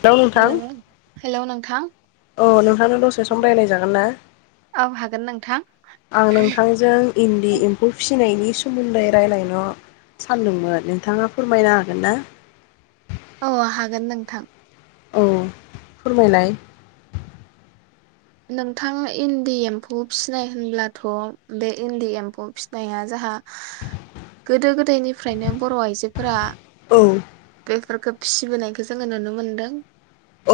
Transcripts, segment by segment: Hello नोंथां hello नोंथां अ नोंथांनो दसे सम रायलाय जागोन ना औ हागोन नोंथां आं नोंथांजों इन्दि एम्फौ फिसिनायनि सोमोन्दै रायज्लायन सानदोंमोन नोंथाङा फोरमायनो हागोन ना? औ हागोन नोंथां। औ फोरमायनायाय। नोंथाङा इन्दि एम्फौ फिसिनाय होनब्लाथ' बे इन्दि एम्फौ फिसिनाया जाहा गोदो गोदायनिफ्रायनो बर' आइजोफोरा औ। बेफोरखो फिसिबोनायखौ जोङो नुनो मोनदों।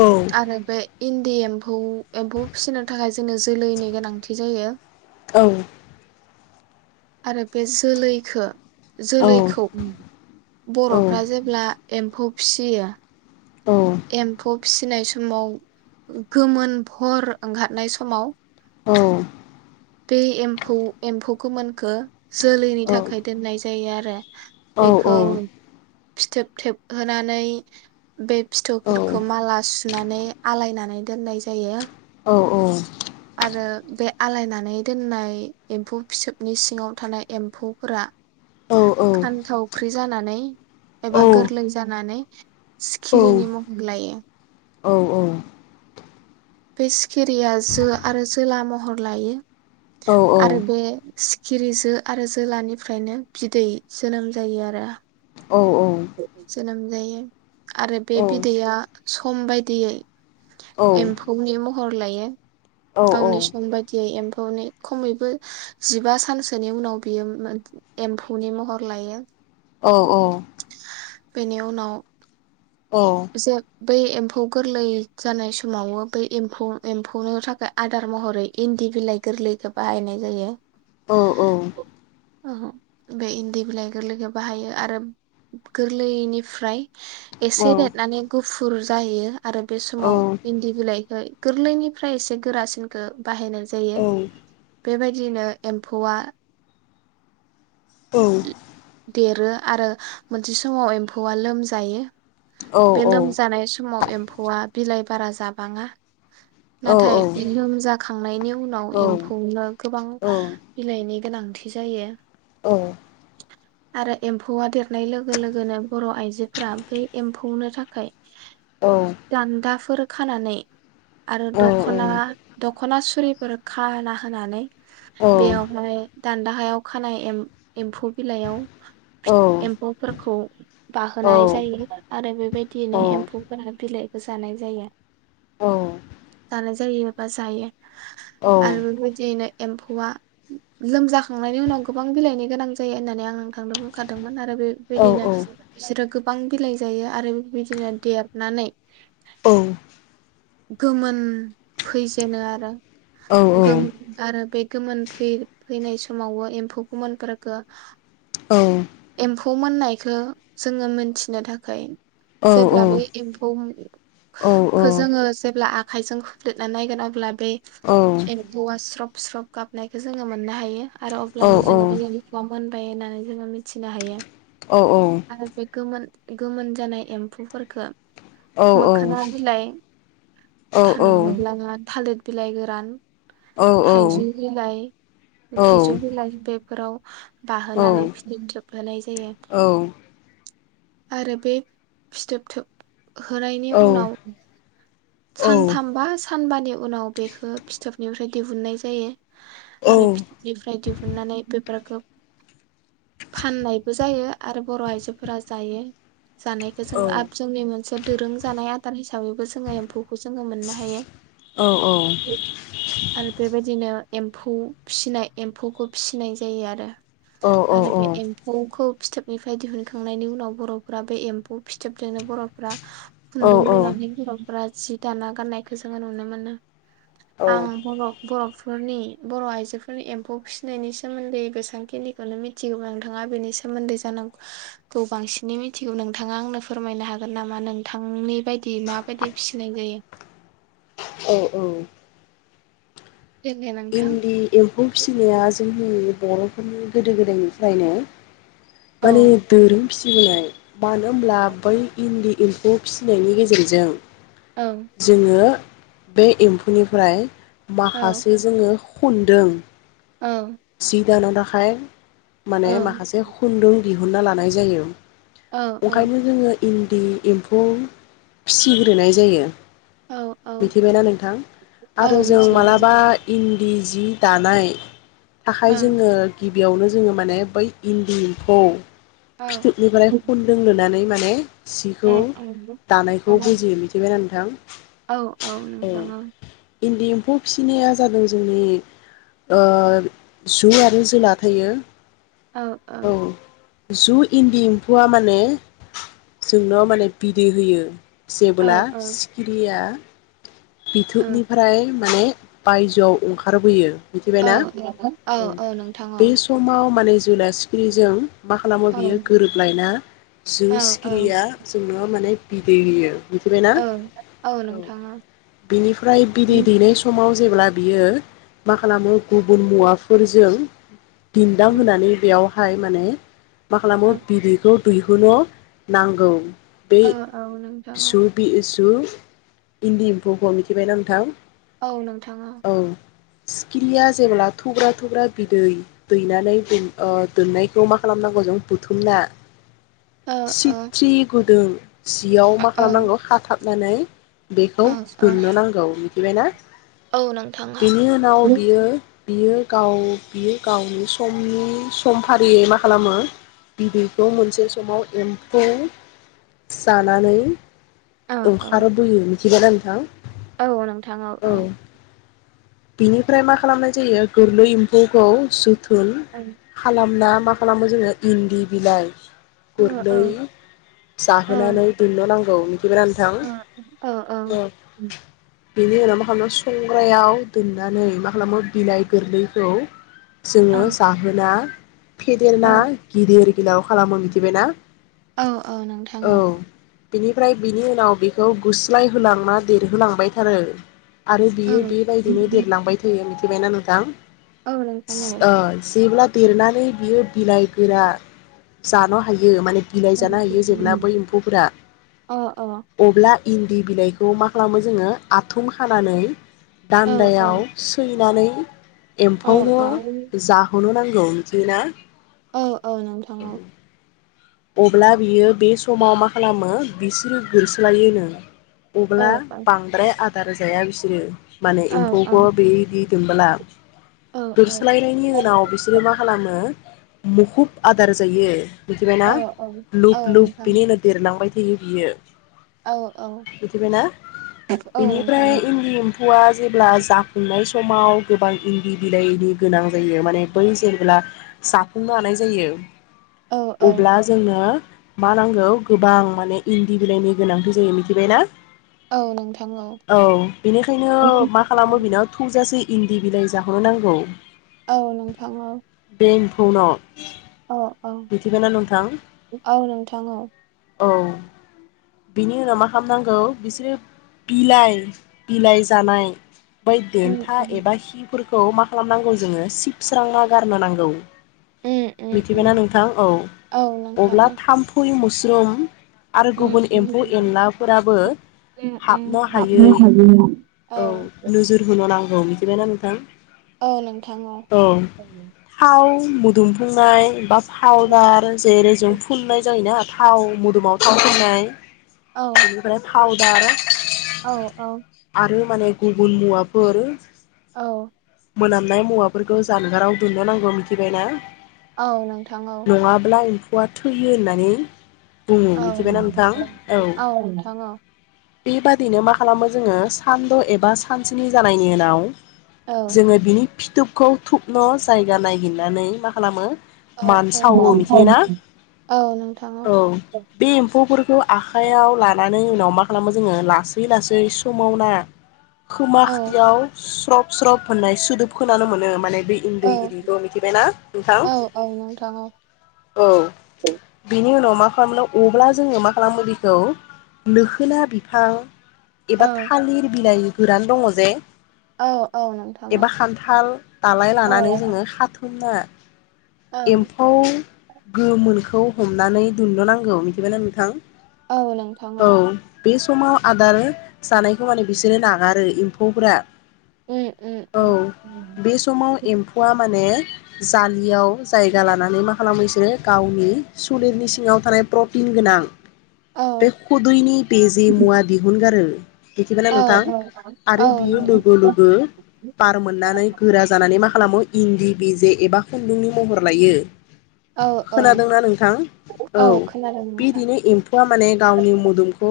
औ आरो बे हन्दि एमफौ एमफौ फिसिनो थाखाय जोंनो जोलैनि गोनांथि जायो। औ। आरो बे जोलैखो औ जोलैखौ ओं औ बर'फ्रा जेब्ला एम्फौ फिसियो एम्फौ फिसिनाय समाव गोमोन हर ओंखारखारनाय समाव औ बे एम्फौ एम्फौ गोमोनखो जोलैनि औ थाखाय दोननाय जायो आरो। औ बेखौ औ फिथोब थेबहोनै बे औ औ फिथौफोरखौ माला सुनानै आलायनानै दोननाय जायो। औ औ। आरो बे आलायनानै दोननाय एम्फौ फिसोबनि सिंङाव थानाय एम्फौफोरा खान्थावख्रि जानानै एबा गोरलै जानानै सिखि सिखिरिनि मुं लायो। औ औ। बे सिखिरिया जो आरो जोला महर लायो। आरो बे सिखिरि जो आरो जोलानिफ्रायनो बिदै जोनोम जायो आरो। जोनोम जायो आरो बे बिदैया सम बायदियै एम्फौनि म हर लायो गावनि सम बादियै एम फौ खमैबो जिबा सानसोनि उनाव बियो एम्फौनि महर लायो औ औ बेनि उनाव औ जे बै एम्फौ गोरलै जानाय समावबो बै एम्फौ एम्फौनो थाखाय आदार महरै इन्दि बिलाइ गोरलैखौ बाहायनाय जायो औ औ ओ बे इन्दि बिलाइ गोरलै बाहायो आरो गोरलैनिफ्राय एसे देरनानै गुफुर जाहैयो आरो बे औ समाव इन्दि बिलाइखौ गोरलैनिफ्राय एसे गोरासिनखो बाहायनाय जायो औ औ बेबायदिनो एम्फौआ औ देरो आरो मोनसे समाव एम्फौआ लोमजायो बे औ लोमजानाय स समाव एम्फौआ बिलाइ बारा जाबाङा नाथाय लोमजा खांनायनि उनाव एम्फौनो गोबां बिलाइनि गोनांथि जायो आरो एम्फौआ देरनाय लोगो लोगोनो बर' आइजोफोरा बै एम्फौनो थाखाय औ दान्दाफोर खानानै आरो दख'ना दख'ना सुरिफोर खाना होनानै बेयावहाय दान्दाहायाव खानाय एम एम्फौ बिलाइयाव फिथ एम्फौफोरखौ बाहोनाय जायो आरो बेबायदियैनो एम्फौफोरा बिलाइखौ जानाय जायो जानाय जायोबा जायो आरो बे बादिनो एम्फौआ लोमजाखांनायनि उनाव गोबां बिलाइनि गोनां जायो होननानै आं खांनो बुंखादोंमोन आरो बे बेदिनो बिसोरो गोब बां बिलाइ जायो आरो बेदिनो देबनानै गोमोन फैजेनो आरो बेखौ आरो बे गोमोन फै-फैनाय समावबो एम्फौ गोमोनफोरोखौ औ एम्फौ मोननायखौ जोङो मोनथिनो थाखाय जेब्लाबो एम्फौ खो जोङो जेब्ला आखाइजों खुलेदनानै नायगोनाब्ला बै एम्फौआ ज्रब स्रब गाबनायखौ जोङो मोननो हायो आरो अब्लानो जोङो बे एम्फौआ मोनबाय होननानै जोङो मिथिनो हायो। आरो बे गोमोन गोमोन जानाय एम्फौफोरखो मोखोना बिलाइ [unintelligible] थालिर बिलाइ गोरान थाइजौ बिलाइ थाइजौ बिलाइ बे फोराव बाहोनानै फिथोब थोबहोनाय जायो। आरो बे फिथोब थोब होनायनि उनाव सानथामबा सानबानि उनाव बेखो फिथोबनिफ्राय दिहुननाय जायो। आरो फिथोनिफ्राय दिहुननानै बेफोरखो फाननायबो जायो। आरो बर' आइजोफोरा जायो जानायखौ जों आब जोंनि मोनसे दोरों जानाय आदार हिसाबैबो जोङो एम फौखौ जोङो मोननो हायो। आरो बेबायदिनो एम्फौ फिनाय एम्फौखौ फिसिनाय जायो आरो। आरो बे एम्फौखौ फिथोबनिफ्राय दिहुनखांनायनि उनाव बर'फोरा बे एम्फौ फिथोबजोंनो बर'फ्रा खुन्दुं लुनानै [unintelligible] फुरा जि दाना गाननायखौ जोङो नुनो मोनो। आं बर' बर'फो फोरनि बर' आइजोफोरनि एम्फौ फिसिनायनि सोमोन्दै बेसांखिनिखौनो मिथिगौ। नोंथाङा बेनि सोमोन्दै जानांगौखौ बांसिनै मिथिगौ। नोंथाङा आंनो फोरमायनो हागोन नामा नोंथांनि बायदि मा बायदि फिसिनाय जायो? औ औ। देलाय नोंथां इन्दि एम्फौ फिसिनाया जोंनि बर'फोरनि गोदो गोदायनिफ्रायनो औ माने दोरों फिसिबोनाय मानो होमब्ला बै इन्दि एम्फौ फिसिनायनि गेजेरजों औ जोङो बे एम्फौनिफ्राय औ माखासे जोङो खनदों औ [unintelligible] थाखाय औ माने माखासे खुन्दुं दि हुनना लानाय जायो औ ओंखायनो जोङो इन्दि एम्फौ फिसिग्रोनाय जायो औ औ मिथिबायना नोंथां औ आरो जों मिथिदों मालाबा इन्दि जि दानाय थाखाय ओं जोङो गिबियावनो जोङो माने बै इन्दि एम्फौ औ फिथोबनिफ्राय ओ खुन्दुं लुनानै माने ओ औ सिखौ दानायखौ बुजियो मिथिबायना नों [unintelligible] औ औ नोंथां ओं इन्दि एम्फौ फिसिनाया जादों जोंनि ओ जु आरो जोला थायो औ औ जु इन्दि एम्फौआ माने जोंनाव माने बिदै होयो औ जेबोला औ ओ सिखिरिया बिथुनिफ्राय माने बायजोआव अंखारबोयो। औ मिथिबायना औ औ नोंथां [unintelligible] औ बे समाव माने जोलाया सिखिरिजों मा खालामो औ बियो गोरोबलायना जो औ औ सिखिरिया जोंनो माने बिदै होयो। मिथिबायना ओउ ओउ औ नोंथाङा बिनिफ्राय बिदै दैनाय समाव जेब्ला बियो मा खालामो गुबुन मुवाफोरजों दिन्दां होनानै बेयावहाय माने मा खालामो ओ बिदैखौ दैयो। होन नांगौ। बे औ औ नोंथाङा जु बि जु। इन्दि बखौ मिथिबायना नोंथां। औ नोंथाङा। औ सिखिरिया जेब्ला थुग्रा थुग्रा बिदै दैनानै ओह दोननायखौ मा खालामनांगौ जों बुथुमना ओ ओ सिथि गोदुं जियाव औ मा ओ खालामनांगौ खाथाबनानै बेखौ। दोनन नांगौ मिथिबायना ओ औ नोंथां औ बिनि उनाव बियो। बियो गाव बियो गावनि समनि सम फारियै मा खालामो बिदैखौ मोनसे समाव एम्फौ जानानै औ औ अंखार बोयो [unintelligible] थिबायना नोंथां। औ नोंथां औ औ। बिनिफ्राय मा खालामनाय जायो गोरलै एम्फौखौ जो धुल औ खालामनाम मा खालामो जोङो इन्दि बिलाइ। औ औ औ गुरनै जाहोनानै दोननो नांगौ मिथिबायना औ नोंथां [unintelligible] बेनि उनाव मा खालामो संग्रायाव दोननानै मा खालामो बिलाइ गोरलैखौ। औ जोङो जाहोना। फेदेरना गिदिर [unintelligible] खालामो मिथिबायना औ औ नोंथाङा बिनिफ्राय बिनि उनाव बेखौ गुस्लाय होलांना देरहोलांबायथारो आरो बियो बेबायदिनो देरलांबाय थायो [unintelligible] नोंथां औ नोंथां औ ओ जेब्लाद देरनानै बियो बिलाइ गोरा जान' हायो माने बिलाइ औ जानो हायो जेब्ला बै एम्फौफोरा औ औ अब्ला इन्दि बिलाइखौ मा खालामो जोङो आथुम खानानै औ दान्दायाव सैनानै औ एम्फौनो जाहोनो नां [unintelligible] अ अ नोंथां औ अब्ला बियो बे समाव मा खालामो बिसोरो गोरस्लायोनो औ अब्ला औ बांद्राय आग दार जाया बिसोरो माने औ औ एम्फौखौ बेइ दि [unintelligible] औ दोरस्लायनायनि उनाव बिसोरो मा खालामो मुखुब आदार जायो औ मिथिबायना औ लुप लुप नोंथां बिनि उनाव देरलांबाय होयो बियो औ मिथिबायना औ नोंथां औ बेनिफ्राय इन्दि एम्फौआ जेब्ला जाफुंनाय समाव गोबां इन्दि बिलाइनि गोनां जायो माने बै जेब्ला जाफुंनो हानाय जायो औ औ अब्ला जोंनो मा नांगौ गोबां माने इन्दि बिलाइनि गोनांथि जायो मिथिबायना औ नोंथां औ बेनिखायनो मा खालामो बेनाव थौजासेै इन्दि बिलाय जाहन नांगौ औ नोंथां औ [unintelligible] औ मिथिबायना नोंथां औ नोंथां औ औ बिनि उनाव मा खामनांगौ बिसोरो बिलाइ बिलाइ जानाय बै उम देन्था उम एबा हि फोर खौ मा खालामनांगौ जोङो सिबस्राना गारनो नांगौ उम उम उम मिथिबायना नों औ औ नोंथां अब्ला औ थामफु मोसरुम आरो उम गुबुन उम एम्फौ एनलाफोराबो उम हाबनो उम हायै हायैया औ नोजोर होनो नांगौ थिबायना नोंथां औ नोंथां औ मुदुमफुंनाय बा पाउदार जेरै जों फुननाय जायोना? थाव मुं दुमाव थाव फोनाय औ औ बेनिफ्राय थाव [unintelligible] औ औ माने गुबुन मुवाफोर औ मोनामनाय मुवाफोरखौ जानगाराव दोननो नांगौ मिथिबाय ना? औ नोंथां औ फौवा थैयो होननानै बुङो औ मिथिबायना नोंथां औ नोंथां औ बेबादिनो मा खालामो जोङो सानद' एबा सानस्नि जानायनि उनाव औ जोङो बिनि फिथुबखौ थुबन' जायगा नायहगिरनानै मा खालामो औ औ मानसावो बिथियोना औ नोंथां औ बे एम्फौफोर खौ आखाइयाव लानानै उनाव मा खालामो जोङो लासै लासै सुमावना खोमा औ खाथियाव स्रब स्रब होननाय सुदोब खानो मोनो माने बि औ इन्दि एम्फौखौ मिथिबाय ना नोंथां औ औ नोंथां औ औ बि बेनि उनाव मा खालामो अब्ला जोङो मा खालामो बेखौ लोखोना बिफां एबा औ थालिर बिलाहि गोरान दङ जे औ नोंथां एबा खान्थाल दालाय औ लानानै जोङो हाथुमना औ एम्फौ गोमोनखौ हमनानै दन्द नांगौ मिथिबाय ना नोंथां। औ नोंथां औ। बे समाव आदार जानायखौ माने बिसोरो नागारो एम्फौफोरा उम उम औ उम बे समाव एम्फौआ माने जालियाव जायगा लानानै मा खालामो बिसोरो गावनि सलेरनि सिङाव थानाय प्रटिन गोनां औ बे खुदैनि बेजे मुवा दिहुनगारो बेखिबायना औ नोंथां औ औ आरो बियो लोगो लोगो बार मोननानै गोरा जानानै खालामो इन्दि बिजे एबा खुन्दुंनि। महर लायो। औ खोनादोंना नोंथां औ खोनादों नोंथां बिदिनो एम्फौआ माने गावनि मोदोमखौ।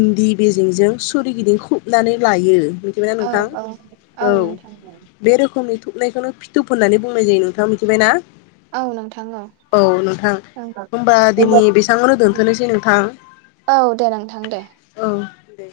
इन्दि बेजेेंजों सोररिगिदिं खुबनानै लायो। मिथिबाय ना औ नोंथां औ औ बे रोखोमनि। नायखौनो फिथोब होननानै बुंनाय जायो। दा मिथिबायना। औ नोंथां होनबा दिनै औ बेसेबांआवनो दोनथनोसै नोंथां औ दे नोंथां दे औ। दे।